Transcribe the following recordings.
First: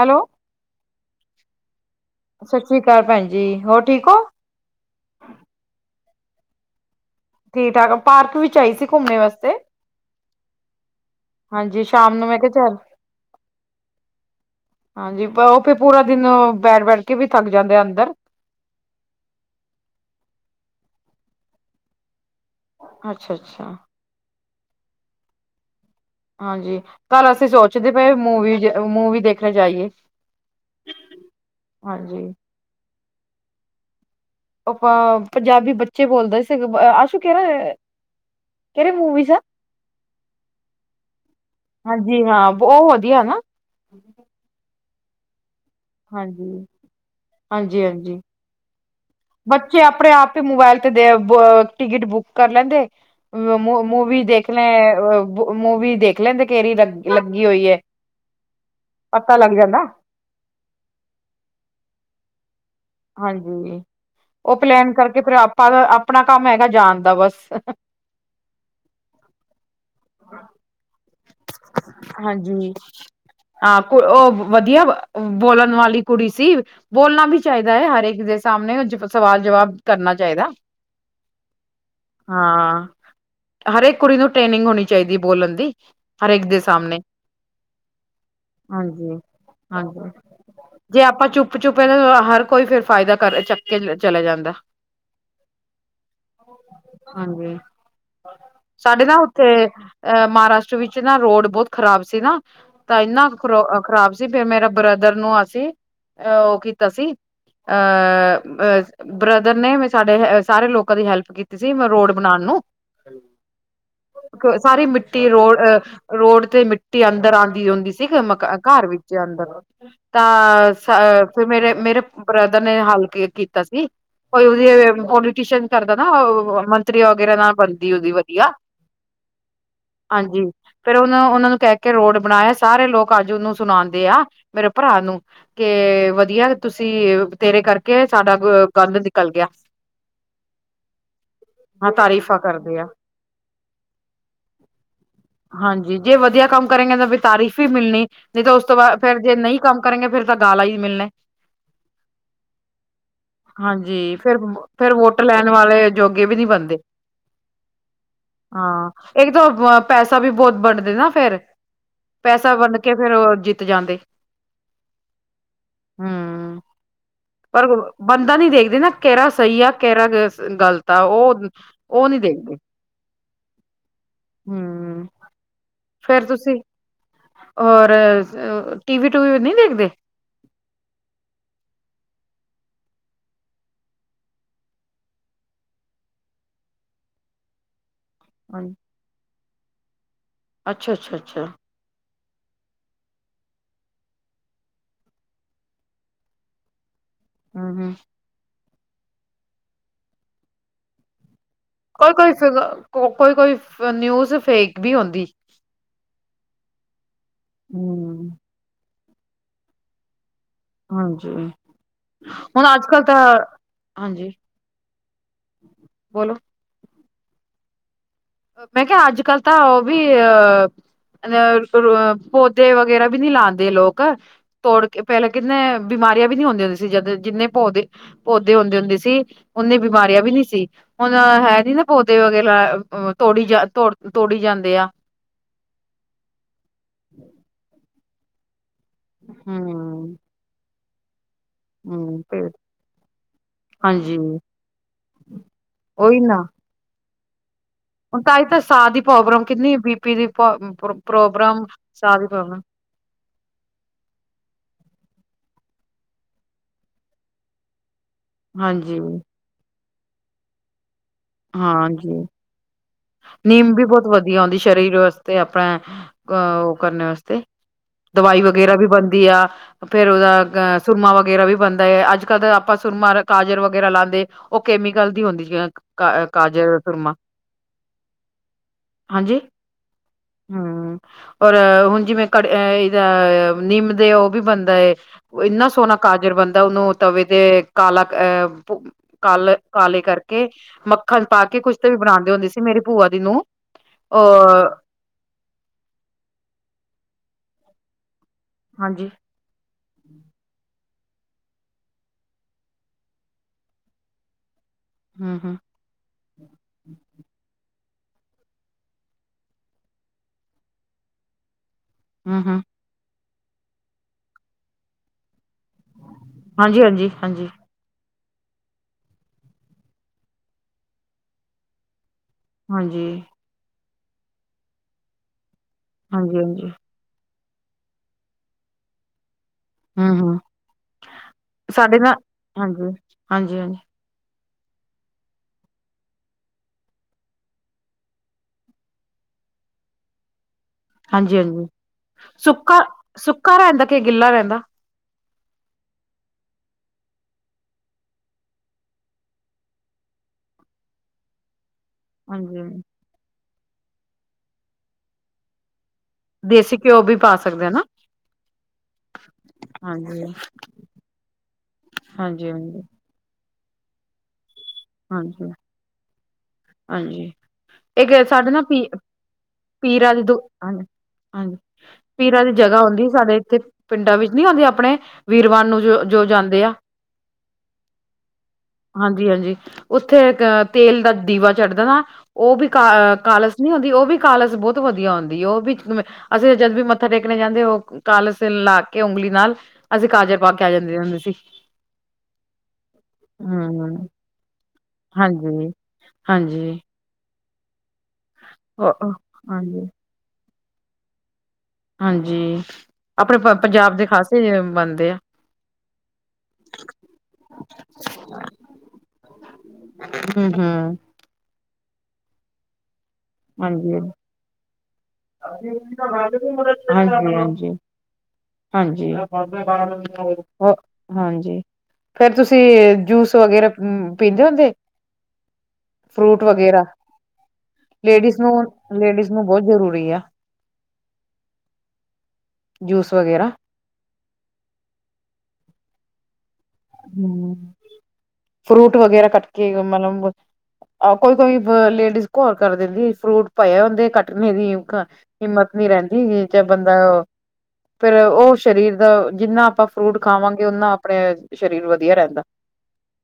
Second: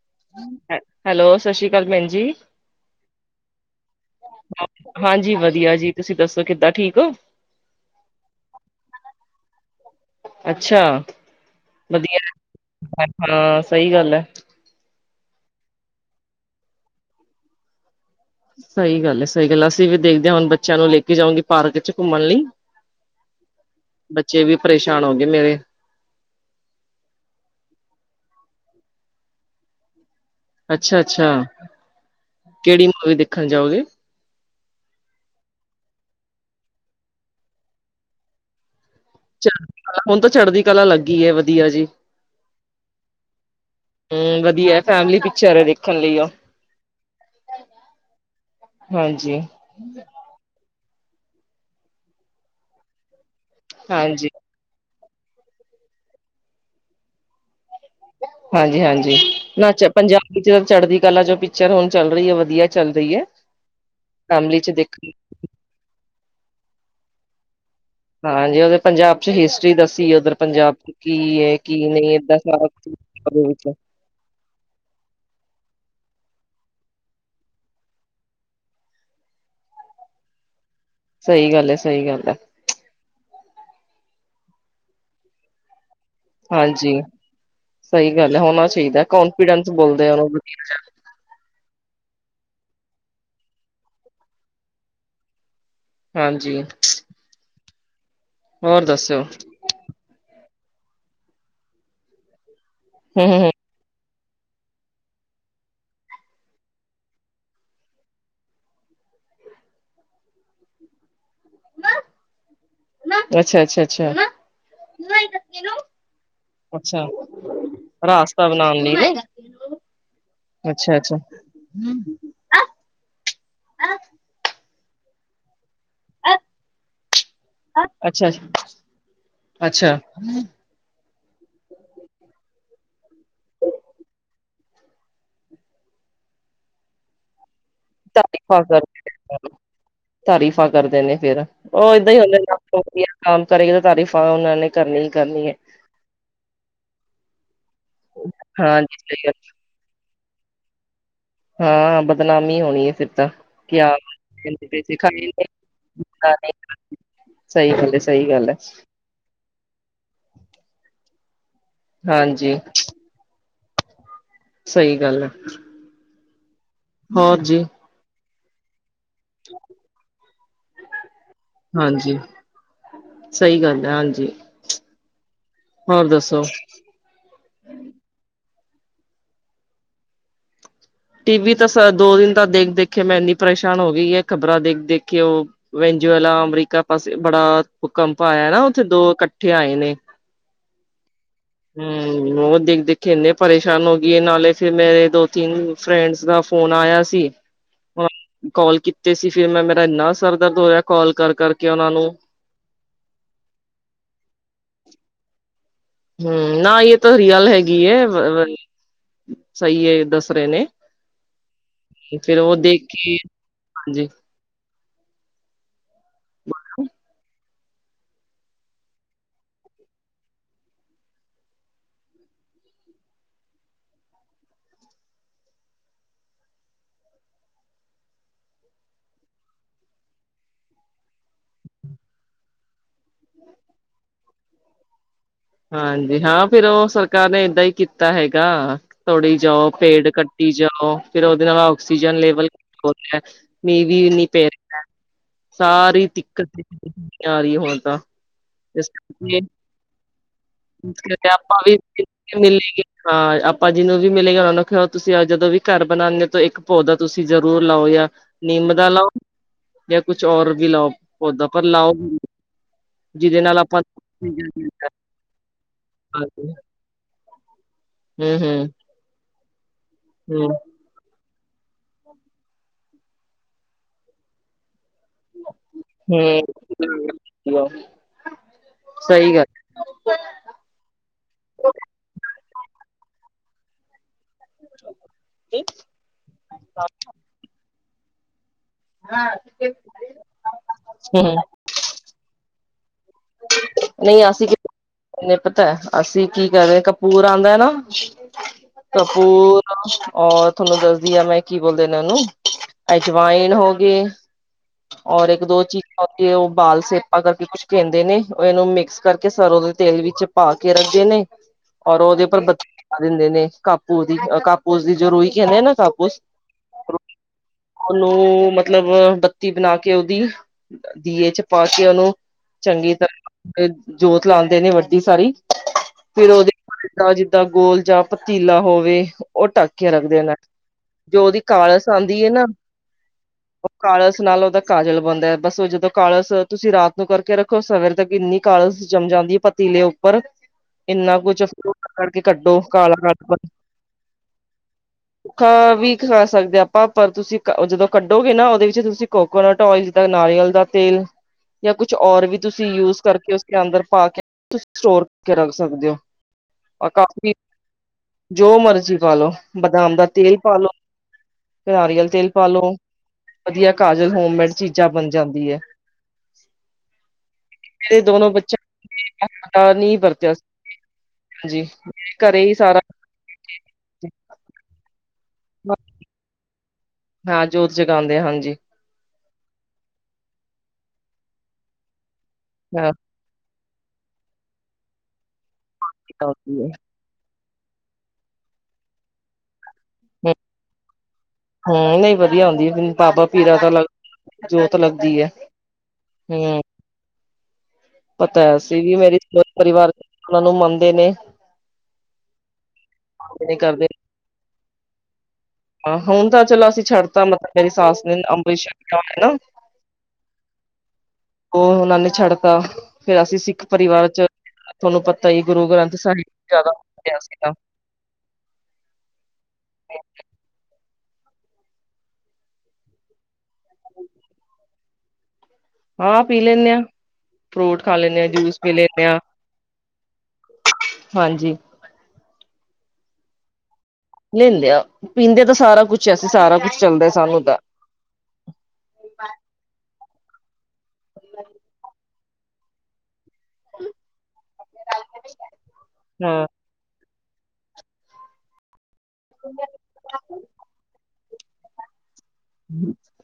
Hello hello ਸਤਿ ਸ਼੍ਰੀ ਅਕਾਲ ਜੀ ਭੈਂਜੀ, ਸਤਿ ਸ੍ਰੀ ਅਕਾਲ ਭੈਣ ਜੀ ਹੋਰ ਠੀਕ ਹੋ ਹਾਂਜੀ ਵਧੀਆ ਜੀ। ਤੁਸੀਂ ਦੱਸੋ ਕਿੱਦਾਂ ਠੀਕ ਹੋ। ਠੀਕ-ਠਾਕ, ਪਾਰਕ ਵਿੱਚ ਆਈ ਸੀ ਘੁੰਮਣ ਵਾਸਤੇ। ਅੱਛਾ, ਹਾਂਜੀ ਸ਼ਾਮ ਵਧਿਆ ਨੂੰ ਮੈਂ ਕਿਹਾ ਚੱਲ ਹੈ ਸਹੀ ਗੱਲ ਏ। ਹਾਂਜੀ, ਉਹ ਫੇਰ ਪੂਰਾ ਦਿਨ ਬੈਠ-ਬੈਠ ਕੇ ਵੀ ਥੱਕ ਜਾਂਦੇ ਆ ਅੰਦਰ। ਸਹੀ ਗੱਲ ਏ, ਸਹੀ ਗੱਲ ਏ ਅਸੀਂ ਵੀ ਦੇਖਦੇ ਹਾਂ ਹੁਣ ਬੱਚਿਆਂ ਨੂੰ ਲੈ ਕੇ ਜਾਊਗੀ ਪਾਰਕ ਚ ਘੁੰਮਣ ਲਈ। ਅੱਛਾ-ਅੱਛਾ। ਬੱਚੇ ਵੀ ਪਰੇਸ਼ਾਨ ਹੋ ਗਏ ਮੇਰੇ। ਹਾਂਜੀ, ਕੱਲ ਅਸੀਂ ਸੋਚਦੇ ਪਏ ਮੂਵੀ-ਮੂਵੀ ਦੇਖਣ ਜਾਈਏ। ਅੱਛਾ-ਅੱਛਾ, ਹਾਂਜੀ ਕਿਹੜੀ ਮੂਵੀ ਦੇਖਣ ਜਾਓਗੇ? ਆਪਾਂ, ਪੰਜਾਬੀ ਬੱਚੇ ਬੋਲਦੇ ਸੀ ਆਸ਼ੂ ਕਿਹੜਾ? ਕਿਹਰੀ ਮੂਵੀਜ਼? ਚੜ੍ਹਦੀ ਹੁਣ ਤੋ, ਚੜ੍ਹਦੀ ਕਲਾ ਲੱਗੀ ਏ ਵਧੀਆ ਜੀ, ਹਾਂਜੀ ਹਾਂ ਉਹ ਵਧੀਆ ਨਾ ਹੂੰ ਵਧੀਆ ਏ। ਫੈਮਿਲੀ ਪਿਕਚਰ ਹੇ। ਹਾਂਜੀ- ਹਾਂਜੀ, ਹਾਂਜੀ ਹਾਂਜੀ ਬੱਚੇ ਆਪਣੇ ਆਪ ਤੇ, ਮੋਬਾਇਲ ਬ ਟਿਕਟ ਬੁੱਕ ਕਰ ਲੈਂਦੇ ਮੂ-ਮੂਵੀ ਹਾਂਜੀ ਦੇਖ ਲੈ ਬ ਮੂਵੀ ਦੇਖ ਲੈਂਦੇ ਕਿਹਰੀ ਲੱ ਲੱਗੀ ਹੋਈ ਏ। ਹਾਂਜੀ- ਹਾਂਜੀ ਨਾ'ਚ ਪੰਜਾਬੀ'ਚ ਚੜ੍ਹਦੀ ਕਲਾ ਜੋ ਪਿਕਚਰ ਹੁਣ ਚੱਲ ਰਹੀ ਏ ਵਧੀਆ। ਚੱਲ ਰਹੀ ਹੈ ਹਾਂਜੀ। ਉਹ ਫੈਮਲੀ ਚ ਪਲੈਨ ਦੇਖ ਕਰਕੇ ਫਿਰ, ਆਪਾਂ ਆਪਣਾ ਕੰਮ ਹੈਗਾ ਜਾਨ ਦਾ ਬਸ ਹਾਂ, ਜੇ ਉਹਦੇ ਪੰਜਾਬ'ਚ ਹਿਸਟਰੀ ਦੱਸੀ ਏ, ਉਧਰ ਪੰਜਾਬ ਕੀ, ਏ ਕੀ ਨਹੀਂ, ਏਦਾਂ ਹਾਂਜੀ ਸਬ। ਹਾਂ। ਕੁ ਉਹ ਵਧੀਆ, ਵ ਬੋਲਣ ਵਾਲੀ ਕੁੜੀ ਸੀ। ਬੋਲਣਾ ਵੀ ਚਾਹੀਦਾ ਏ ਹਰੇਕ ਦੇ ਸਾਹਮਣੇ, ਜ ਸਵਾਲ-ਜਵਾਬ ਕਰਨਾ ਚਾਹੀਦਾ। ਸਹੀ ਗੱਲ ਏ, -ਸਹੀ ਗੱਲ ਹੈ। ਹਾਂ ਹਰੇਕ ਕੁੜੀ ਨੂੰ ਟ੍ਰੇਨਿੰਗ ਹੋਣੀ ਚਾਹੀਦੀ ਏ ਬੋਲਣ ਦੀ, ਹਰੇਕ ਦੇ ਹਾਂਜੀ ਸਾਮਨੇ। ਸਹੀ ਗੱਲ ਹੈ ਹੋਣਾ ਚਾਹੀਦਾ ਹਾਂਜੀ- ਕਨਫੀਡੈਂਸ ਬੋਲਦੇ ਹਾਂਜੀ, ਉਹਨੂੰ ਜੇ ਆਪਾਂ ਚੁੱਪ-ਚੁੱਪ ਹੈਨਾ। ਹਰ ਕੋਈ ਫਿਰ ਫਾਇਦਾ ਕਰ ਚੱਕ ਕੇ ਚਲੇ ਜਾਂਦਾ। ਹਾਂਜੀ ਹਾਂਜੀ। ਹੋਰ ਸਾਡੇ ਨਾ ਦੱਸਿਓ ਉੱਥੇ ਅਹ ਮਹਾਰਾਸ਼ਟਰ ਵਿੱਚ ਨਾ ਰੋਡ ਬਹੁਤ ਖ਼ਰਾਬ ਸੀ ਨਾ। ਤਾਂ ਇੰਨਾ ਹਮ ਹਮ ਖਰੋ ਖ਼ਰਾਬ ਸੀ ਫਿਰ ਮੇਰਾ ਬ੍ਰਦਰ ਨੂੰ ਅਸੀਂ ਉਹ ਕੀਤਾ ਸੀ ਅ ਬ੍ਰਦਰ ਨੇ ਮ ਸਾਡੇ ਸਾਰੇ ਲੋਕਾਂ ਦੀ ਹੈਲਪ ਕੀ ਸੀਂ, ਮਰੋਡ ਬਣਾਣ ਨੂੰ ਅੱਛਾ ਅੱਛਾ ਅੱਛਾ, ਹਨ ਸਾਰੇ ਮਿੱਟੀ ਰੋਡ ਰੋਡ ਤੇ, ਅੱਛਾ ਮਿੱਟੀ ਅੰਦਰ ਆਂਦੀ ਹੁੰਦੀ ਸੀ, ਰਾਸਤਾ ਬਣਾਉਣ ਘਰ ਲਈ ਨੇ ਵਿੱਚ ਤਾਂ, ਅੱਛਾ ਅੱਛਾ ਫਿਰ ਮੇਰੇ ਬ੍ਰਦਰ ਨੇ, ਹਲਕੀਰ ਕੀਤਾ ਸੀ। ਕਰਦਾ ਨਾ ਮੰਤਰੀ ਵਗੈਰਾ ਨਾਲ ਬਣਦੀ ਉਹਦੀ ਅੱਛਾ ਵਧੀਆ। ਅੱਛਾ। ਹਾਂਜੀ ਫੇਰ ਉਹ ਉਹਨਾਂ ਨੂੰ ਕਹਿ ਕੇ, ਰੋਡ ਬਣਾਇਆ ਸਾਰੇ ਲੋਕ ਅੱਜ ਨੂੰ ਸੁਣਾਂਦੇ ਆ ਮੇਰੇ ਭਰਾ ਨੂੰ ਕਿ ਵਧੀਆ। ਤੁਸੀਂ ਤੇਰੇ ਕਰਕੇ, ਸਾਡਾ ਗ--ਗੰਨ ਨਿਕਲ ਗਿਆ। ਤਾਰੀਫਾ ਕਰਦੇ ਨੇ ਫੇਰ, ਹਾਂ ਉਹ ਇਦਾਂ ਹੀ ਹੁੰਦੇ ਤਾਰੀਫ਼ਾਂ ਕਰਦੇ ਆ ਆਮ ਸਾਰੇ ਹਾਂਜੀ। ਜੇ ਵਧੀਆ ਕੰਮ ਕਰੇਗੇ ਤਾਰੀਫ ਵੀ ਮਿਲਣੀ ਨਹੀਂ ਤਾਂ, ਉਸ ਤੋਂ ਹਾਂਜੀ ਬਾਅਦ ਸਹੀ ਫਿਰ, ਗੱਲ ਜੇ ਨਹੀਂ ਕੰਮ ਕਰੇਗੇ ਫਿਰ ਗਾਲਾਈ ਮਿਲਣੇ ਹਾਂ ਬਦਨਾਮੀ ਹੋਣੀ ਹੈ ਫਿਰ ਤਾਂ ਕਿਆ ਹਾਂਜੀ, ਕਹਿੰਦੇ ਪਏ ਫਿਰ-ਫਿਰ ਸੀ ਵੋਟਰ ਖਾਈ ਨੇ ਲੈਣ ਵਾਲੇ ਜੋਗੇ ਵੀ ਨਹੀਂ ਖਾਣੀ ਬਨਦੇ ਸਹੀ ਗੱਲ ਹੈ ਸਹੀ ਗੱਲ ਹੈ ਹਾਂ। ਇਕ ਦੋ ਪੈਸਾ ਵੀ ਬਹੁਤ ਬਡਦੇ ਨਾ ਫਿਰ ਪੈਸਾ ਹਾਂਜੀ ਵੰਡ ਕੇ, ਫਿਰ ਜਿੱਤ ਜਾਂਦੇ। ਸਹੀ ਗੱਲ ਐ। ਹੂੰ ਪਰ, ਬੰਦਾ ਨਹੀਂ ਦੇਖਦੇ ਨਾ ਕੇਰਾ ਸਹੀ ਆ, ਕੇਰਾ ਗਲਤ ਆ, ਉਹ ਹਾਂਜੀ ਨਹੀਂ ਦੇਖਦੇ ਸਹੀ ਹਾਂਜੀ। ਹੋਰ ਫਿਰ ਦੱਸੋ ਤੁਸੀ, ਔਰ ਟੀਵੀ-ਟੂਵੀ ਨਹੀਂ ਦੇਖਦੇ? ਟੀਵੀ ਤਾ, ਸ ਦੋ-ਦਿਨ ਤਾਂ ਦੇਖ-ਦੇਖਕੇ ''ਮੈਂ ਏਨੀ ਪਰੇਸ਼ਾਨ ਹੋ ਗਈ ਏ, ਖਬਰਾਂ ਦੇਖ-ਦੇਖਕੇ ਓ--ਵੇਂ ਜਵੇਲਾ ਅਮਰੀਕਾ ਪਾਸੇ ਬੜਾ ਭੁਕੰਪ ਆਇਆ ਨਾ, ਹਾਂਜੀ। ਉਥੇ ਦੋ ਇਕੱਠੇ ਆਏ ਨੇ। ਅੱਛਾ, ਅੱਛਾ, ਅੱਛਾ। ਉਹ ਦੇਖ ਦੇਖਕੇ ਇਨੇ ਪਰੇਸ਼ਾਨ ਹੋ ਗਈ, ਨਾਲੇ ਫਿਰ ਮੇਰੇ ਦੋ-ਤਿੰਨ ਫਰੈਂਡਸ ਦਾ ਫੋਨ ਆਇਆ ਸ ਹੂੰ, ਹੂੰ ਕੌਲ ਕੀਤੇ ਸੀ, ਫਿਰ ''ਮੈਂ ਮੇਰਾ ਨਾ ਸਰਦਰਦ ਹੋਇਆ ਕੌਲ ਕਰ ਕਰ ਕੋਈ- ਕੋਈ ਨਿਊਜ਼ ਫੇਕ ਵੀ ਹੁੰਦੀ। ਨਾ ਇਹ ਤਾਂ ਰਿਅਲ ਹੈਗੀ ਹ ਹੂੰ ਸਹੀ ਹ ਹਾਂਜੀ ਫਿਰ ਉਹ ਹੁਣ ਦੇਖ ਅੱਜ ਕੱਲ ਕੇ ਤਾਂ ਹਾਂਜੀ ਬੋਲੋ ਮੈਂ ਕਿਹਾ ਅੱਜ ਕੱਲ ਤਾਂ ਉਹ ਵੀ ਪੌਦੇ ਵਗੈਰਾ ਵੀ ਨਹੀਂ ਲਾਉਂਦੇ ਲੋਕ ਤੋੜ ਪਹਿਲਾਂ ਕਿੰਨੇ ਆਰਿਆ ਵੀ ਨਹੀਂ ਆਉਂਦੀਆਂ ਸੀ ਜਦ ਜਿੰਨੇ ਭਉਦੇ ਪੌਦੇ ਹੁੰਦੇ ਸੀ ਉਹਨੇ ਬਿਮਾਰੀਆਂ ਵੀ ਨਹੀਂ ਸੀ ਹੈ ਨੀ ਨਾ ਪੌਦੇ ਵਗੇ ਤੋੜੀ ਤੋੜੀ ਜਾਂਦੇ ਆ ਹਾਂਜੀ ਹਾਂ ਫਿਰ ਉਹ ਸਰਕਾਰ ਨੇ ਇਦਾਂ ਹੀ ਕੀਤਾ ਹੈਗਾ ਤੋੜੀ ਜਾਓ ਪੇਡ ਹਮ ਕੱਟੀ ਜਾਓ ਫਿਰ ਉਹਦੇ ਨਾਲ ਆਕਸੀਜਨ ਹਮ ਲੈਵਲ ਹਾਂਜੀ [unintelligible] ਸਾਰੀ ਉਹੀ ਨਾ ਦਿੱਕਤ ਨਹੀਂ ਆ ਰਹੀ ਹੁਣ ਤਾਂ ਹੁਣ ਤਾਂ ਸਾਹ ਇਸ ਦੀ ਕਰਕੇ ਪ੍ਰੋਬਲਮ ਕਿੰਨੀ ਬੀਪੀ ਦੀ ਆਪਾਂ ਪ੍ਰੋਬਲਮ ਵੀ ਸਾਹ ਦੀ ਪ੍ਰੋਬਲਮ ਮਿਲੇਗੇ ਆਪਾਂ ਜਿਹਨੂੰ ਵੀ ਮਿਲੇਗਾ ਉਨੂੰ ਕਹੋ ਤੁਸੀਂ ਤੇ, ਅੱਜ ਜਦੋਂ ਵੀ ਘਰ ਬਣਾਂਦੇ ਤੋ, ਇੱਕ ਪੌਦਾ ਤੁਸੀਂ ਜਰੂਰ ਲਾਓ, ਜਾ ਨੀਮ ਦਾ ਹਾਂਜੀ ਲਾਓ ਯਾ ਕੁਝ ਔਰ ਵੀ ਲਾਓ, ਪੌਦਾ ਪਰ ਲਾਓ ਜਿਹਦੇ ਨਾਲ ਨੀਮ ਆਪਾਂ ਵੀ ਬਹੁਤ ਹੂੰ ਵਧੀਆ ਹੋਂਦੀ ਸ਼ਰੀਰ ਵਾਸਤੇ, ਆਪਣਾ ਓ--ਕਰਨ ਵਾਸਤੇ। ਹੂੰ ਦਵਾਈ ਹੂੰ ਵਗੈਰਾ ਵੀ ਬਣਦੀ ਆ, ਫਿਰ ਹੂੰ ਉਹਦਾ ਸੁਰਮਾ ਵਗੈਰਾ ਵੀ ਬੰਦਾ ਅੱਜਕੱਲ ਆਪਾਂ ਸੁਰਮਾ, ਕਾਜਰ ਵਗੈਰਾ ਲਾਂਦੇ ਉਹ ਕੇਮੀਕ ਜਲਦੀ ਹੋਂਦੀ ਕਾਜਰ, ਸੂਰਮਾ ਸਹੀ ਗੱਲ। ਹੰ, ਔਰ ਹੁਣ ਜਿਵੇਂ ਕੜ ਆ, ਇਹਦਾ ਨੀਮਦੇ ਉਹ ਵੀ ਬਨਦਾਏ, ਓ ਇਨਾ ਸੋਹਣਾ ਕਾਜਰ ਬੰਨਦਾ ਉਹਨੂੰ ਤਵੇ ਤੇ ਕਾਲਾ ਅਹ ਕਾਲੇ ਕਾਲੇ ਕਰਕੇ ਮੱਖਣ ਹੂੰ ਪਾ ਕੇ ਕੁਛ ਤੇ ਵੀ ਬਣਾਉਂਦੇ ਹੁੰਦੀ ਸੀ ਮੇਰੀ ਭੂਆ ਦੀ ਨੂੰਹ ਨਹੀਂ ਅ ਅਸੀਂ ਪਤਾ ਅਸੀਂ ਕੀ ਕਰ ਰਹੇ ਕਪੂਰ ਆਉਂਦਾ ਹਾਂਜੀ ਕਪੂਰ ਹਾਂ ਓ ਤੁਹਾਨੂੰ ਦੱਸਦੀ ਆ ਮੈਂ ਕੀ ਬੋਲਦੇ ਨੂੰ ਅਜਵਾਇਨ ਹੋ ਗਇ ਔਰ ਹਮ ਇੱਕ ਹਮ ਦੋ ਚੀਜ਼ਾਂ [unintelligible] ਦੇ ਨੇ ਇਹਨੂੰ ਮਿਕਸ ਕਰਕੇ ਸਰੋਂ ਦੇ ਤੇਲ ਵਿੱਚ ਪਾ ਕੇ ਰੱਖਦੇ ਨੇ ਔਰ ਉਹਦੇ ਉੱਪਰ ਹਮ ਹਮ ਬਤ ਪਾ ਦਿੰਦੇ ਨੇ ਕਾਪੂਜ਼ ਦੀ ਕਾਪੂਜ਼ ਦੀ ਜੋ ਰੁਈ ਕਹਿੰਦੇ ਨੇ ਨਾ ਕਾਪੂਸ ਹਾਂਜੀ ਹਾਂਜੀ ਹਾਂਜੀ ਉਹ ਮਤਲਬ ਬੱਤੀ ਬਣਾ ਕੇ ਉਹਦੀ ਦੀਏ ਚ ਪਾ ਕੇ ਉਹਨੂੰ ਚੰਗੀ ਹਾਂਜੀ, ਤਰ੍ਹਾਂ ਜੋਤ ਲਾਉਂਦੇ ਨੇ ਵੱਡੀ ਸਾਰੀ ਫਿਰ ਹਾਂਜੀ, ਉਹਦੇ ਹਾਂਜੀ, ਜਿਦਾ ਦਾ ਗੋਲ ਜਾਂ ਪਤੀਲਾ ਹੋਵੇ ਉਹ ਟੱਕ ਕੇ ਹੂੰ, ਰੱਖਦੇ ਨੇ ਹੂੰ ਜੋ ਉਹਦੀ ਕਾਲਸ ਸਾਡੇ ਆਉਂਦੀ ਹੈ ਨਾ ਹਾਂਜੀ, ਹਾਂਜੀ, ਉਹ ਹਾਂਜੀ, ਕਾਲਸ ਨਾਲ ਉਹਦਾ ਕਾਜਲ ਬਣਦਾ ਬਸ ਜਦੋਂ ਕਾਲਸ ਤੁਸੀਂ ਰਾਤ ਨੂੰ ਕਰਕੇ ਰੱਖ ਦੇੋ ਸਵੇਰ ਤੱਕ ਇੰਨੀ ਕਾਲਸ ਜੰਮ ਜਾਂਦੀ ਪਤੀਲੇ ਉੱਪਰ ਇੰਨਾ ਹਾਂਜੀ, ਕੁਛ ਹਾਂਜੀ [unintelligible] ਕਰਕੇ ਕੱਢੋ ਸੁੱਕਾ ਕਾਲਾ ਰੱਤਬ ਸੁੱਕਾ ਰਹਿੰਦਾ ਕਿ ਗਿੱਲਾ ਰਹਿੰਦਾ? ਭੱਖਾ ਵੀ ਖਾ ਸਕਦੇ ਹ ਆਪਾਂ ਪਰ ਤੁਸੀਂ ਜਦੋਂ ਕੱਢੋਗੇ ਨਾ ਉਹਦੇ ਵਿੱਚ ਤੁਸੀਂ ਕੋਕੋਨਟ ਓਇਲ ਜਿੱਦਾਂ ਨਾਰੀਅਲ ਦਾ ਤੇਲ ਜਾਂ ਕੁਛ ਔਰ ਵੀ ਹਾਂਜੀ, ਤੁਸੀਂ ਹਾਂਜੀ ਯੂਜ ਕਰਕੇ ਉਸ ਅੰਦਰ ਪਾ ਕੇ ਤੁਸੀਂ ਸਟੋਰ ਕਰਕੇ ਰੱਖ ਸਕਦੇ ਹੋ ਦੇਸੀ ਔਰ ਘਿਓ ਵੀ ਕਾਫੀ ਪਾ ਸਕਦੇ ਨਾ ਜੋ ਮਰਜ਼ੀ ਪਾ ਲੋ ਬਦਾਮ ਦਾ ਹਾਂਜੀ, ਤੇਲ ਪਾਲੋ ਕਿ ਨਾਰੀਅਲ ਤੇਲ ਹਾਂਜੀ, ਪਾਲੋ ਹਾਂਜੀ, ਵਧੀਆ ਕਾਜਲ ਹੋਮਮੇਡ ਚੀਜ਼ਾਂ ਬਣ ਜਾਂਦੀ ਹਾਂਜੀ, ਹੈ ਹਾਂਜੀ ਮੇਰੇ ਇੱਕ ਦੋਨੋ ਸਾਡੇ ਨਾ ਬੱਚਿਆਂ ਪੀ ਨੇ ਆਟਾ ਨਹੀਂ ਪੀਰਾ ਵਰਤਿਆ ਜਦੋਂ ਸੀ ਹਾਂਜੀ ਹਾਂਜੀ ਘਰੇ ਪੀਰਾਂ ਦੀ ਹੀ ਜਗ੍ਹਾ ਸਾਰਾ ਆਉਂਦੀ ਸਾਡੇ ਇੱਥੇ ਪਿੰਡਾਂ ਵਿੱਚ ਨੀ ਆਉਂਦੀ ਆਪਣੇ ਵੀਰਵਾਨ ਨੂੰ ਜੋ ਜੋ ਜਾਂਦੇ ਆ ਹਾਂ ਜੋਤ ਜਗਾਉਂਦੇ ਆ ਹਾਂਜੀ ਹਾਂਜੀ ਹਾਂਜੀ ਉੱਥੇ ਇਕ ਤੇਲ ਦਾ ਦੀਵਾ ਚੜ੍ਹਦਾ ਨਾ ਉਹ ਵੀ ਕਾ ਹਾਂ ਕਾਲਸ ਨਹੀਂ ਹੁੰਦੀ ਉਹ ਵੀ ਕਾਲਸ ਬਹੁਤ ਵਧੀਆ ਹੁੰਦੀ ਉਹ ਵੀ ਅਸੀਂ ਜਦ ਵੀ ਮੱਥਾ ਟੇਕ ਮੱਥਾ ਟੇਕਣੇ ਜਾਂਦੇ ਉਹ ਕਾਲਸ ਤੇ ਲਾ ਕੇ ਉਂਗਲੀ ਨਾਲ ਅਸੀਂ ਕਾਜਲ ਪਾ ਕੇ ਆ ਜਾਂਦੇ ਹੁੰਦੇ ਸੀ। ਹੂੰ ਨਹੀਂ ਵਧੀਆ ਹੁੰਦੀ ਹੈ ਬਾਬਾ ਪੀਰਾ ਦਾ ਲੱਗ ਹਮ-ਹਮ। ਜੋਤ ਲੱਗਦੀ ਹੈ ਹਾਂਜੀ-ਹਾਂਜੀ। ਬਤਾਇਆ ਸੀ, ਵੀ [unintelligible] ਮੇਰੇ ਪਰ ਹਾਂਜੀ ਪਰਿਵਾਰ ਉਹਨਾਂ ਨੂੰ ਮੰਨਦੇ ਨੇ। ਹਾਂਜੀ, ਆਪਣੇ ਪਣ ਨਹੀਂ ਕਰਦੇ ਪੰਜਾਬ ਦੇ ਖਾਸੇ ਜਿਵੇਂ ਮੰਨਦੇ ਆ। ਹਾਂ ਹੁਣ ਤਾਂ ਚਲੋ ਅਸੀਂ ਛੱਡਤਾ, ਮਤਲਬ ਮੇਰੀ ਸਾਸ ਨੇ ਅੰਮ੍ਰਿਤ ਛੱਕਿਆ ਹੋਇਆ ਨਾ। ਹਮ। ਉਹ ਉਹਨਾਂ ਨੇ ਛੱਡਤਾ, ਫਿਰ ਅਸੀਂ ਸਿੱਖ ਹਾਂਜੀ ਪਰਿਵਾਰ ਚ ਤੁਹਾਨੂੰ ਪਤਾ ਹੀ ਗੁਰੂ ਗ੍ਰੰਥ ਸਾਹਿਬ ਹਾਂਜੀ ਜ਼ਿਆਦਾ ਮੰਨਦੇ ਹਾਂ ਅਸੀਂ ਤਾਂ। ਹਾਂਜੀ ਹਾਂਜੀ, ਹੋ ਹਾਂਜੀ ਫੇਰ ਤੁਸੀਂ ਜੂਸ ਵਗੈਰਾ ਪੀਂਦੇ ਹੁੰਦੇ? ਹਾਂ ਪੀ ਫਰੂਟ ਲੈਣੇ ਹਾਂ, ਵਗੈਰਾ ਫਰੂਟ ਖਾ ਲੇ। ਲੇਡੀਜ਼ ਨੂੰ, ਲੇਡੀਜ਼ ਨੂੰ ਬਹੁਤ ਜ਼ਰੂਰੀ ਆ। ਹਾਂਜੀ ਜੂਸ ਵਗੈਰਾ ਲੈਂਦੇ ਆ ਪੀਂਦੇ ਤਾਂ ਸਾਰਾ ਕੁਛ ਅਸੀਂ ਸਾਰਾ ਕੁਛ ਚੱਲਦਾ ਸਾਨੂੰ ਤਾਂ ਫਰੂਟ ਵਗੈਰਾ ਕੱਟ ਕੇ ਮਤਲਬ ਆਹੋ ਕੋਈ ਕੋਈ ਪ ਲੇਡੀਜ਼ ਘੋਰ ਕਰ ਦਿੰਦੀ ਫਰੂਟ ਪਏ ਹੁੰਦੇ ਕੱਟਣੇ ਦੀ ਹਿਕਾ ਹਿੰਮਤ ਨੀ ਹਾਂ ਰਹਿੰਦੀ ਜਾਂ ਬੰਦਾ ਔ ਫਿਰ ਉਹ ਸਰੀਰ ਦਾ ਜਿੰਨਾ ਆਪਾਂ ਫਰੂਟ ਖਾਵਾਂਗੇ ਉਣਾ ਆਪਣੇ ਸ਼ਰੀਰ ਵਧੀਆ ਰਹਿੰਦਾ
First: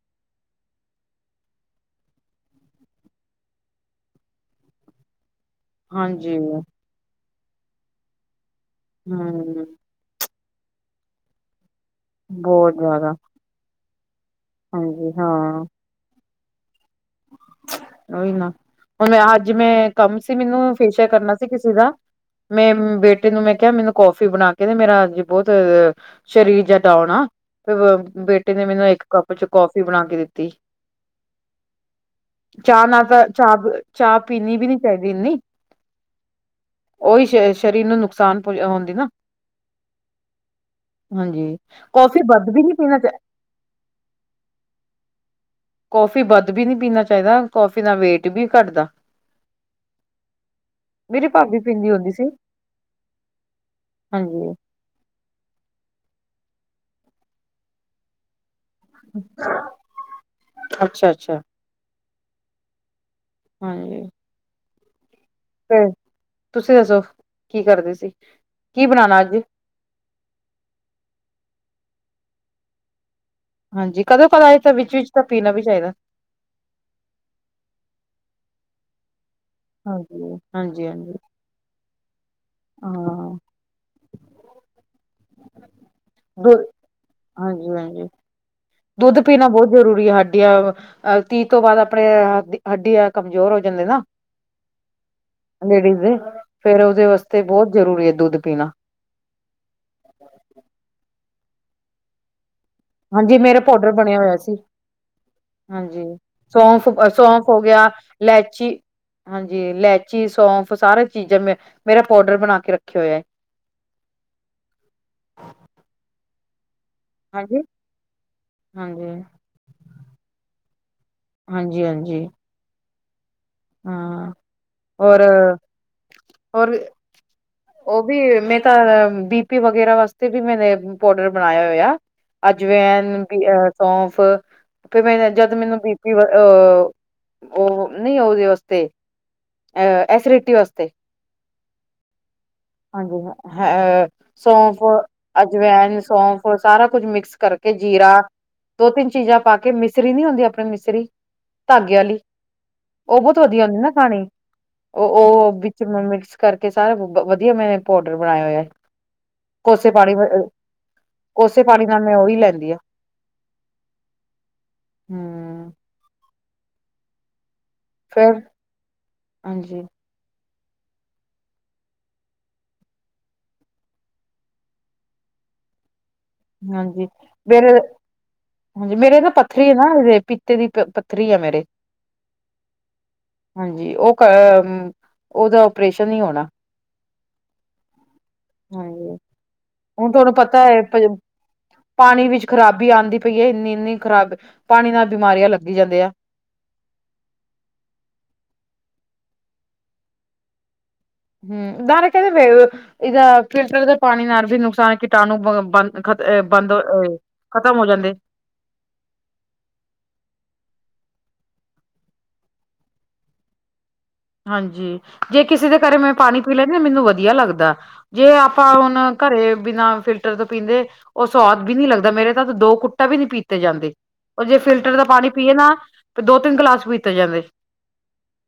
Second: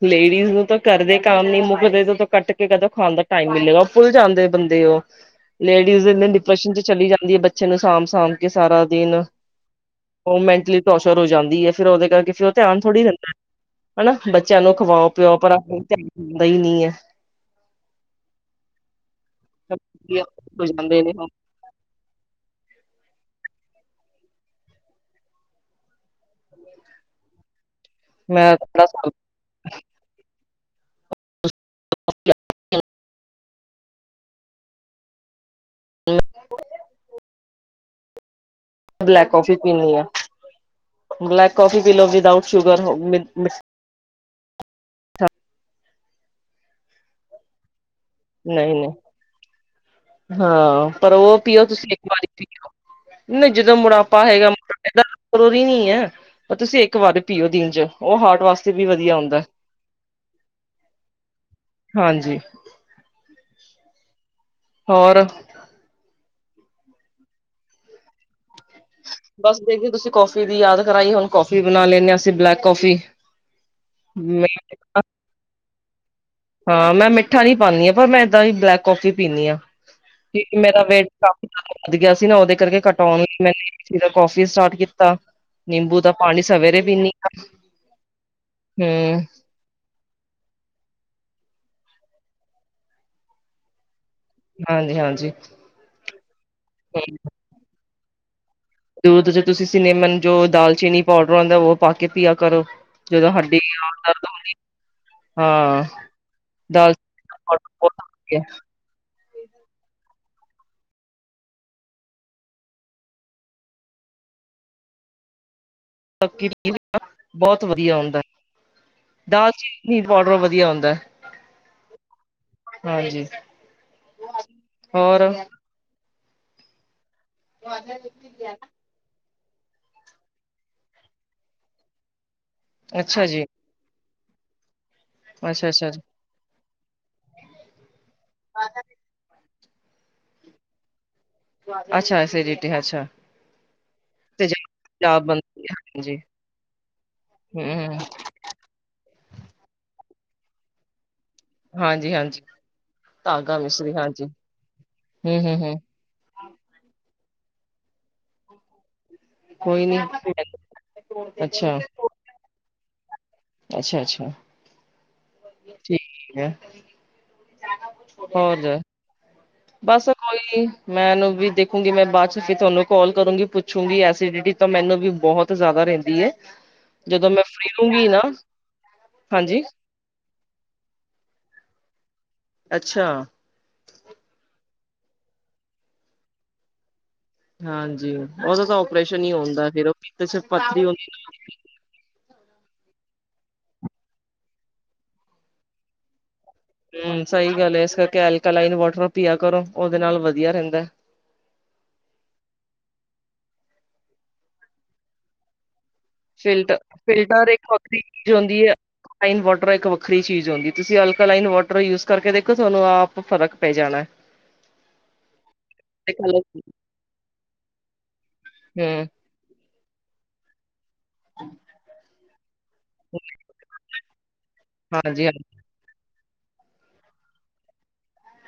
ਲੇਡੀਜ਼ ਨੂੰ ਤਾਂ ਕਰਦੇ ਕੰਮ ਨੀ ਮੁੱਕਦੇ ਤੁਟੈ ਕੱਟ ਕੇ ਕਦੋਂ ਖਾਣ ਦਾ ਟਾਈਮ ਮਿਲੇਗਾਲ ਫੁਲਜਾ ਜਾਂਦੇ ਬੰਦੇ ਉਹ। ਲੇਡੀਜ਼ ਇਨੇ ਹਾਂਜੀ ਡਿਪ੍ਰੈਸ਼ਨ ਚ ਚਲੀ ਜਾਂਦੀ ਹੈ ਬੱਚੇ ਨੂੰ ਸਾਂਭ-ਸਾਂਭ ਕੇ ਸਾਰਾ ਦਿਨ। ਹਮ ਉਹ ਮੈਂਟਲੀ ਟੋਰਚਰ ਹੋ ਜਾਂਦੀ ਹੈ, ਫੇਰ ਉਹਦੇ ਕਰਕੇ ਫਿਰ ਉਹ ਬਹੁਤ ਧਿਆਨ ਥੋੜ੍ਹੀ ਜ਼ਿਆਦਾ ਰਹਿੰਦਾ ਏ। ਬੱਚਿਆਂ ਨੂੰ ਖਵਾਓ ਹਾਂਜੀ ਪਿਆਓ, ਪਰ ਹਾਂ ਅਪਣਾ ਧਿਆਨ ਹੁੰਦਾ ਹੀ ਨੀ ਹੈ। ਉਹੀ ਨਾ। ਹੁਣ ਮੈਂ ਅੱਜ ਮੈਂ ਹੈ ਕੰਮ ਸੀ ਮੈਨੂੰ ਹੋ ਜਾਂਦੇ ਫੇਸਿਆਲ ਨੇ ਕਰਨਾ ਸੀ ਕਿਸੇ ਦਾ, ਮੈਂ ਬੇ ਬੇਟੇ ਨੂੰ ਮੈਂ ਕਿਹਾ ਮੈਨੂੰ ਕੌਫੀ ਬਣਾ ਕੇ ਦੇ, ਮੇਰਾ ਅੱਜ ਬਹੁਤ ਸ਼ਰੀਰ ਜਿਹਾ ਡਾਓਨ ਆ। ਫ ਬੇਟੇ ਮੈਂ ਨੇ ਮੈਨੂੰ ਇੱਕ ਕੱਪ ਚ ਕੌਫੀ ਬਣਾ ਕੇ ਦਿੱਤੀ। ਚਾਹ ਨਾਲ ਤਾਂ ਚਾਹ ਬ ਚਾਹ ਪੀਣੀ ਵੀ ਨੀ ਚਾਹੀਦੀ ਇੰਨੀ। ਉਹੀ ਸ਼ ਸ਼ਰੀਰ ਨੂੰ ਨੁਕਸਾਨ ਪੁ ਹੁੰਦੀ ਨਾ ਬਲੈਕ ਕੌਫੀ ਪੀਣੀ ਹਾਂ। ਬਲੈਕ ਹਾਂਜੀ ਕੌਫੀ ਪੀ ਲਓ, ਵਿਦਾਊਟ ਵੱਧ ਵੀ ਨੀ ਸ਼ੂਗਰ ਪੀਣਾ ਚਾਹੀ ਕੌਫੀ ਵੱਧ ਵੀ ਨਹੀਂ ਪੀਣਾ ਚਾਹੀਦਾ, ਕੌਫ ਬੀ ਪੀ ਵੀ ਨਹੀਂ ਘੱਟਦਾ। ਨਹੀਂ ਹਾਂ ਪਰ ਮੇਰੀ ਉਹ ਭਾਬੀ ਪੀਓ, ਤੁਸੀਂ ਪੀਂਦੀ ਇੱਕ ਹੁੰਦੀ ਵਾਰੀ ਸੀ ਪੀਓ। ਨਹੀਂ ਜਦੋਂ ਮੋਟਾਪਾ ਹੈਗਾ ਹਾਂਜੀ [unintelligible] ਕਰੋਰੀ ਨਹੀਂ ਹੈ। ਪਰ ਤੁਸੀਂ ਇੱਕ ਵਾਰੀ ਪੀਓ ਦਿਨ ਚ, ਉਹ ਹਾਰਟ ਵਾਸ ਅੱਛਾ-ਅੱਛਾ। ਹਾਂਜੀ। ਹਾਏ। ਹੋਰ? ਤੇ ਤੁਸੀਂ ਦੱਸੋ ਕੀ ਕਰਦੇ ਸੀ? ਕੀ ਬਣਾਉਣਾ ਅੱਜ ਬਸ ਦੇਖ ਲੋ ਤੁਸੀਂ ਕੌਫੀ ਦੀ ਯਾਦ ਕਰਾਈ ਹੁਣ, ਕੌਫੀ ਬਣਾ ਲੈਂਣੇ ਹਾਂ, ਅਸੀਂ ਬਲੈਕ ਕੌਫੀ। ਹਾਂਜੀ ਕਦੋਂ ਕਦਾਏ ਤਾਂ ਵਿੱਚ-ਵਿਚ ਤਾਂ ਪੀਣਾ ਵੀ ਚਾਹੀਦਾ। ਹਾਂ ਮੈਂ ਮਿੱਠਾ ਨੀ ਪਾਉਂਣੀ ਹਾਂ, ਪਰ ਮੈਂ ਏਦਾਂ ਹੀ ਬਲੈਕ ਕੌਫੀ ਪੀਨੀ ਆ। ਹਾਂਜੀ, ਕਿਉਂਕਿ ਮੇਰਾ ਹਾਂਜੀ, ਵੇਟ ਹਾਂਜੀ ਕਾਫੀ ਵੱਧ ਗਿਆ ਸੀ ਨਾ, ਉਹਦੇ ਕਰਕੇ ਕਟਾਉਣ ਹਾਂ ਲਈ ਮ ਜੀਰਾ ਕੋਫੀ ਸਟਾਰਟ ਕੀਤਾ, ਨਿੰਬੂ ਦਾ ਪਾਣੀ ਦੋ ਸਵੇਰੇ ਪੀਂਣੀ ਆ। ਹਾਂਜੀ, ਹਾਂਜੀ ਦੁੱਧ ਹੂੰ ਪੀਣਾ ਬਹੁਤ ਜ਼ਰੂਰੀ ਹੈ ਹਾਡ ਹੱਡੀਆਂ ਅਹ ਤੀਹ ਤੋਂ ਬਾਅਦ ਆਪਣੇ ਹੱ ਹੱਡੀ ਆ ਕਮਜ਼ੋਰ ਹੋ ਜਾਂਦੇ ਨਾ। ਹਾਂਜੀ-ਹਾਂਜੀ ਲੇਡੀਜ਼ ਦੇ, ਫੇਰ ਉਹਦੇ ਵਾਸਤੇ ਬਹੁਤ ਜਰੂਰੀ ਹੈ ਦੁੱਧ। ਪੀਣਾ ਦੁਧ ਚ ਤੁਸੀਂ ਸਿਨੇਮਨ, ਜੋ ਦਾਲਚੀਨੀ ਪਾਊਡਰ ਆਉਂਦਾ ਉਹ ਪਾ ਕੇ ਪੀਆ ਕਰੋ। ਹਾਂਜੀ, ਮੇਰੇ ਪਾਊਡਰ ਬਣਿਆ ਹੋਇਆ ਸੀ। ਹਾਂ ਹਾਂਜੀ ਸੌਂਫ ਦਾਲ ਸੌਂਫ ਹੋ ਗਿਆ, ਇਲੈਚੀ ਹਾਂਜੀ, ਇਲੈਚੀ ਸੌਂਫ ਸਾਰਾ ਚੀਜ਼ਾਂ ਮ ਮੇਰਾ ਪਾਊਡਰ ਬਣਾ ਕੇ ਰੱਖਿਆ ਹੋਇਆ। [inaudible] ਹਾਂਜੀ ਬਹੁਤ ਵਧੀਆ ਹੁੰਦਾ ਹਾਂਜੀ ਦਾਲ ਚੀਨੀ ਪਾਊਡਰ ਵਧੀਆ ਹੁੰਦਾ। ਹਾਂਜੀ-ਹਾਂਜੀ। ਹਾਂਜੀ। ਹਾਂ ਹੋਰ ਹੋਰ-ਹੋਰ। ਉਹ ਵੀ ਮੈਂ ਤਾਂ ਬੀ ਪੀ ਵਗੈਰਾ ਵਾਸਤੇ ਵੀ ਮੈਨੇ ਪੋਡਰ ਬਣਾਇਆ ਹੋਇਆ। ਅਜਵੈਨ, ਅੱਛਾ ਜੀ ਸੌਫ ਤੇ ਮੈਂ ਜਦ ਅੱਛਾ ਮੈਨੂੰ ਅੱਛਾ ਬੀ ਪੀ ਅ ਉਹ ਨਹੀਂ। ਕਿਦੇ ਵਾਸਤੇ? ਏਹ ਐਸੀਡਿਟੀ ਵਾਸਤੇ। ਅੱਛਾ, ਐਸੀਡਿ ਹਾਂਜੀ ਅਹ ਸੌਫ, ਪੰਜਾਬ ਬਣਦੀ ਹੈ ਅਜਵੈਨ, ਹਾਂਜੀ ਸੌਂਫ ਸਾਰਾ ਕੁਝ ਮਿਕਸ ਕਰ ਕਿ ਹਮ ਜੀਰਾ, ਦੋ ਤਿੰਨ ਚੀਜ਼ਾਂ ਪਾ ਕੇ ਮਿਸਰੀ ਨੀ ਹੁੰਦੀ ਆਪਣੀ ਮਿਸਰੀ। ਧਾਗੇ ਵਾਲੀ ਹਾਂਜੀ-ਹਾਂਜੀ। ਉਹ ਬਹੁਤ ਵਧੀਆ ਹੁੰਦੀ ਨਾ ਖਾਣੀ, ਹਮ ਉਹ-ਉਹ ਹਮ ਹਮ ਵਿੱਚ ਮਿਕਸ ਕਰਕੇ ਸਾਰਾ ਵਧੀਆ ਮੈਂ ਪਾਊਡਰ ਬਣਾਇਆ ਹੋਇਆ। ਕੋਈ ਕੋਸੇ ਨੀ ਪਾਣੀ ਅ ਕੋਸੇ ਪਾਣੀ ਨਾਲ ਮੈਂ ਉਹੀ ਲੈਂਦੀ ਆ। ਅੱਛਾ-ਅੱਛਾ। ਹੂੰ, ਠੀਕ ਆ। ਫੇਰ ਹੋਰ ਜ ਹਾਂਜੀ, ਬਸ ਕੋਈ ਮੈਂਨੂੰ ਵੀ ਦੇਖੂੰਗੀ, ਮੈਂ ਬਾਅਦ ਚ ਤੁਹਾਨੂੰ ਕਾਲ ਕਰੂੰਗੀ ਪੁੱਛੂਗੀ। ਐਸੀਡਿਟੀ ਤੋਂ ਮੈਨੂੰ ਵੀ ਬਹੁਤ ਜ਼ਿਆਦਾ ਰਹਿੰਦੀ। ਹੈ ਹਾਂਜੀ ਜਦੋਂ ਮੈਂ ਫੇਰ ਫਰੀ ਰਹੂੰਗੀ ਨਾ ਹਾਂਜੀ ਮੇਰੇ ਨਾ ਹਾਂਜੀ ਪੱਥਰੀ ਆ ਨਾ ਇਹਦੇ ਪੀਤੇ ਦੀ ਪੱਥਰੀ ਆ ਮੇਰੇ ਅੱਛਾ ਹਾਂਜੀ, ਉਹ ਕ ਉਹਦਾ ਓਪਰੇਸ਼ਨ ਹੀ ਹੋਣਾ। ਹਾਂਜੀ। ਉਹਦਾ ਤਾਂ ਹਾਂ ਓਪਰੇਸ਼ਨ ਹੀ ਹੁੰਦਾ ਫਿਰ ਉਹ ਹੁਣ ਪਿੱਤ ਤੁਹਾਨੂੰ ਚ ਪਤਾ ਹੈ ਪੱਥਰੀ ਹੁੰਦੀ ਪਾਣੀ ਵਿੱਚ ਖ਼ਰਾਬੀ ਆਉਂਦੀ ਪਈਏ ਇੰਨੀ ਇੰਨੀ ਖ਼ਰਾਬ ਪਾਣੀ ਨਾਲ ਬਿਮਾਰੀਆਂ ਲੱਗੀ ਜਾਂਦੇ ਆ। ਹਮ ਸਹੀ ਗੱਲ ਹੈ ਇਸ ਕਰਕੇ ਅਲਕਲਾਈਨ ਵਾਟਰ ਪੀਆ ਕਰੋ, ਉਹਦੇ ਨਾਲ ਵਧੀਆ ਰਹਿੰਦਾ। ਹਮ ਦਾਰ ਕਹਦੇ ਇਹਦਾ ਫਿਲਟਰ ਦੇ ਪਾਣੀ ਨਾਲ ਵੀ ਨੁਕਸਾਨ ਕੀਟਾਣੂ ਬੰਦ ਖਤ ਬੰਦ ਫਿਲਟਰ ਫਿਲਟਰ ਇੱਕ ਖਤਮ ਹੋ ਵੱਖਰੀ ਜਾਂਦੇ। ਚੀਜ਼ ਹੁੰਦੀ ਐ। ਫਾਈਨ ਵਾਟਰ ਇੱਕ ਵੱਖਰੀ ਚੀਜ਼ ਹੁੰਂਦੀ, ਤੁਸੀਂ ਲ ਲਾਈਨ ਵਾਟਰ ਯੂਜ ਕਰਕੇ ਦੇਖੋ ਤੁਹਾਨੂੰ ਆਪ ਫ਼ਰਕ ਪੈ ਜਾਣਾ। ਹਾਂਜੀ, ਜੇ ਕਿਸੇ ਦੇ ਘਰੇ ਮੈਂ ਪਾਣੀ ਪੀ ਲੈਂਣੀ ਨਾ ਮੈਨੂੰ ਵਧੀਆ ਲੱਗਦਾ। ਜੇ ਆਪਾਂ ਹੁਣ ਹਮ ਘਰੇ ਬਿਨਾਂ ਫਿਲਟਰ ਤੋਂ ਪੀਂਦੇ ਉਹ ਸਵਾਦ ਵੀ ਨੀ ਲੱਗਦਾ। ਮੇਰੇ ਤਾਂ ਦੋ ਕੁੱਟਾ ਵੀ ਨੀ ਪੀਤੇ ਜਾਂਦੇ। ਉਹ ਜੇ ਫਿਲਟਰ ਦਾ ਪਾਣੀ ਹਾਂਜੀ ਪੀਏ ਨਾ ਤੇ ਦੋ ਤਿੰਨ ਗਿਲਾਸ ਪੀਤੇ ਜਾਂਦੇ।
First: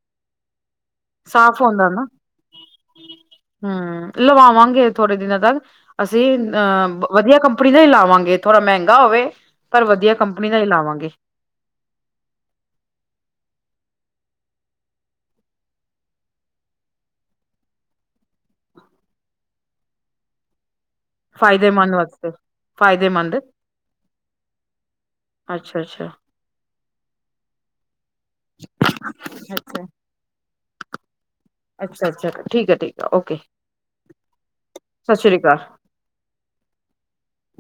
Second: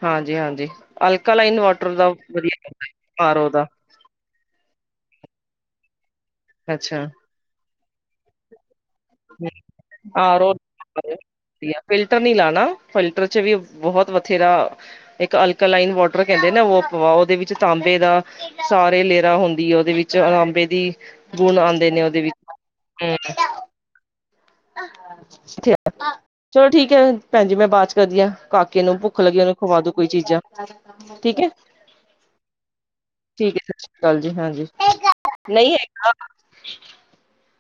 ਹਾਂਜੀ-ਹਾਂਜੀ, ਅਲਕਾਲਈਨ ਸਾਫ਼ ਹੁੰਦਾ ਵਾਟਰ ਨਾ। ਦਾ ਵਧੀਆ ਦਾ ਆ ਰਓ ਦਾ। ਹੂੰ ਲਵਾਵਾਂਗੇ ਥੋੜੇ ਦਿਨਾਂ ਤੱਕ ਅਸੀਂ ਅੱਛਾ ਅਹ ਵਧੀਆ ਕੰਪਨੀ ਦਾ ਹੀ ਲਾਵਾਂਗੇ, ਥੋੜ੍ਹਾ ਮਹਿੰਗਾ ਹੋਵੇ। ਪਰ ਵਧੀਆ ਆਰ ਕੰਪਨੀ ਓ ਦਾ ਹੀ ਲਾਵਾਂਗੇ। ਵਧੀਆ, ਫਿਲਟਰ ਨੀ ਲਾਣਾ। ਫਿਲਟਰ ਚ ਵੀ ਬਹੁਤ ਉੱਥੇ ਦਾ ਇੱਕ ਅਲਕਾਲਈਨ ਵਾਟਰ ਕਹਿੰਦੇ ਨਾ ਪਵਾ ਉਹਦੇ ਵਿੱਚ ਤਾਂਬੇ ਦਾ ਸਾਰੇ ਲੇ ਹੁੰਦੀ ਹੈ ਉਹਦੇ ਵਿੱਚ ਤਾਂਬੇ ਦੀ ਗੁਣ ਆਉਂਦੇ ਫਾਇਦੇਮੰਦ ਨੇ ਉਹਦੇ ਵਾਸਤੇ ਵਿੱਚ ਹਮ ਫਾਇਦੇਮੰਦ ਅੱਛਾ-ਅੱਛਾ। ਚਲੋ ਠੀਕ ਹੈ ਭੈਣ ਜੀ, ਮੈਂ ਬਾਅਦ ਚ ਕਰਦੀਆਂ ਕਾਕੇ ਨੂੰ ਭੁੱਖ ਲੱਗੀ ਉਹਨੂੰ ਖਵਾ ਦੋ ਕੋਈ ਚੀਜ਼ਾਂ, ਠੀਕ ਹੈ। ਅੱਛਾ-ਅੱਛਾ ਠੀਕ ਹੈ ਠੀਕ ਹੈ ਓਕੇ ਠੀਕ ਹੈ ਸਤਿ ਸ੍ਰੀ ਅਕਾਲ ਜੀ ਹਾਂਜੀ ਸਤਿ ਸ੍ਰੀ ਅਕਾਲ। ਨਹੀਂ [inaudible]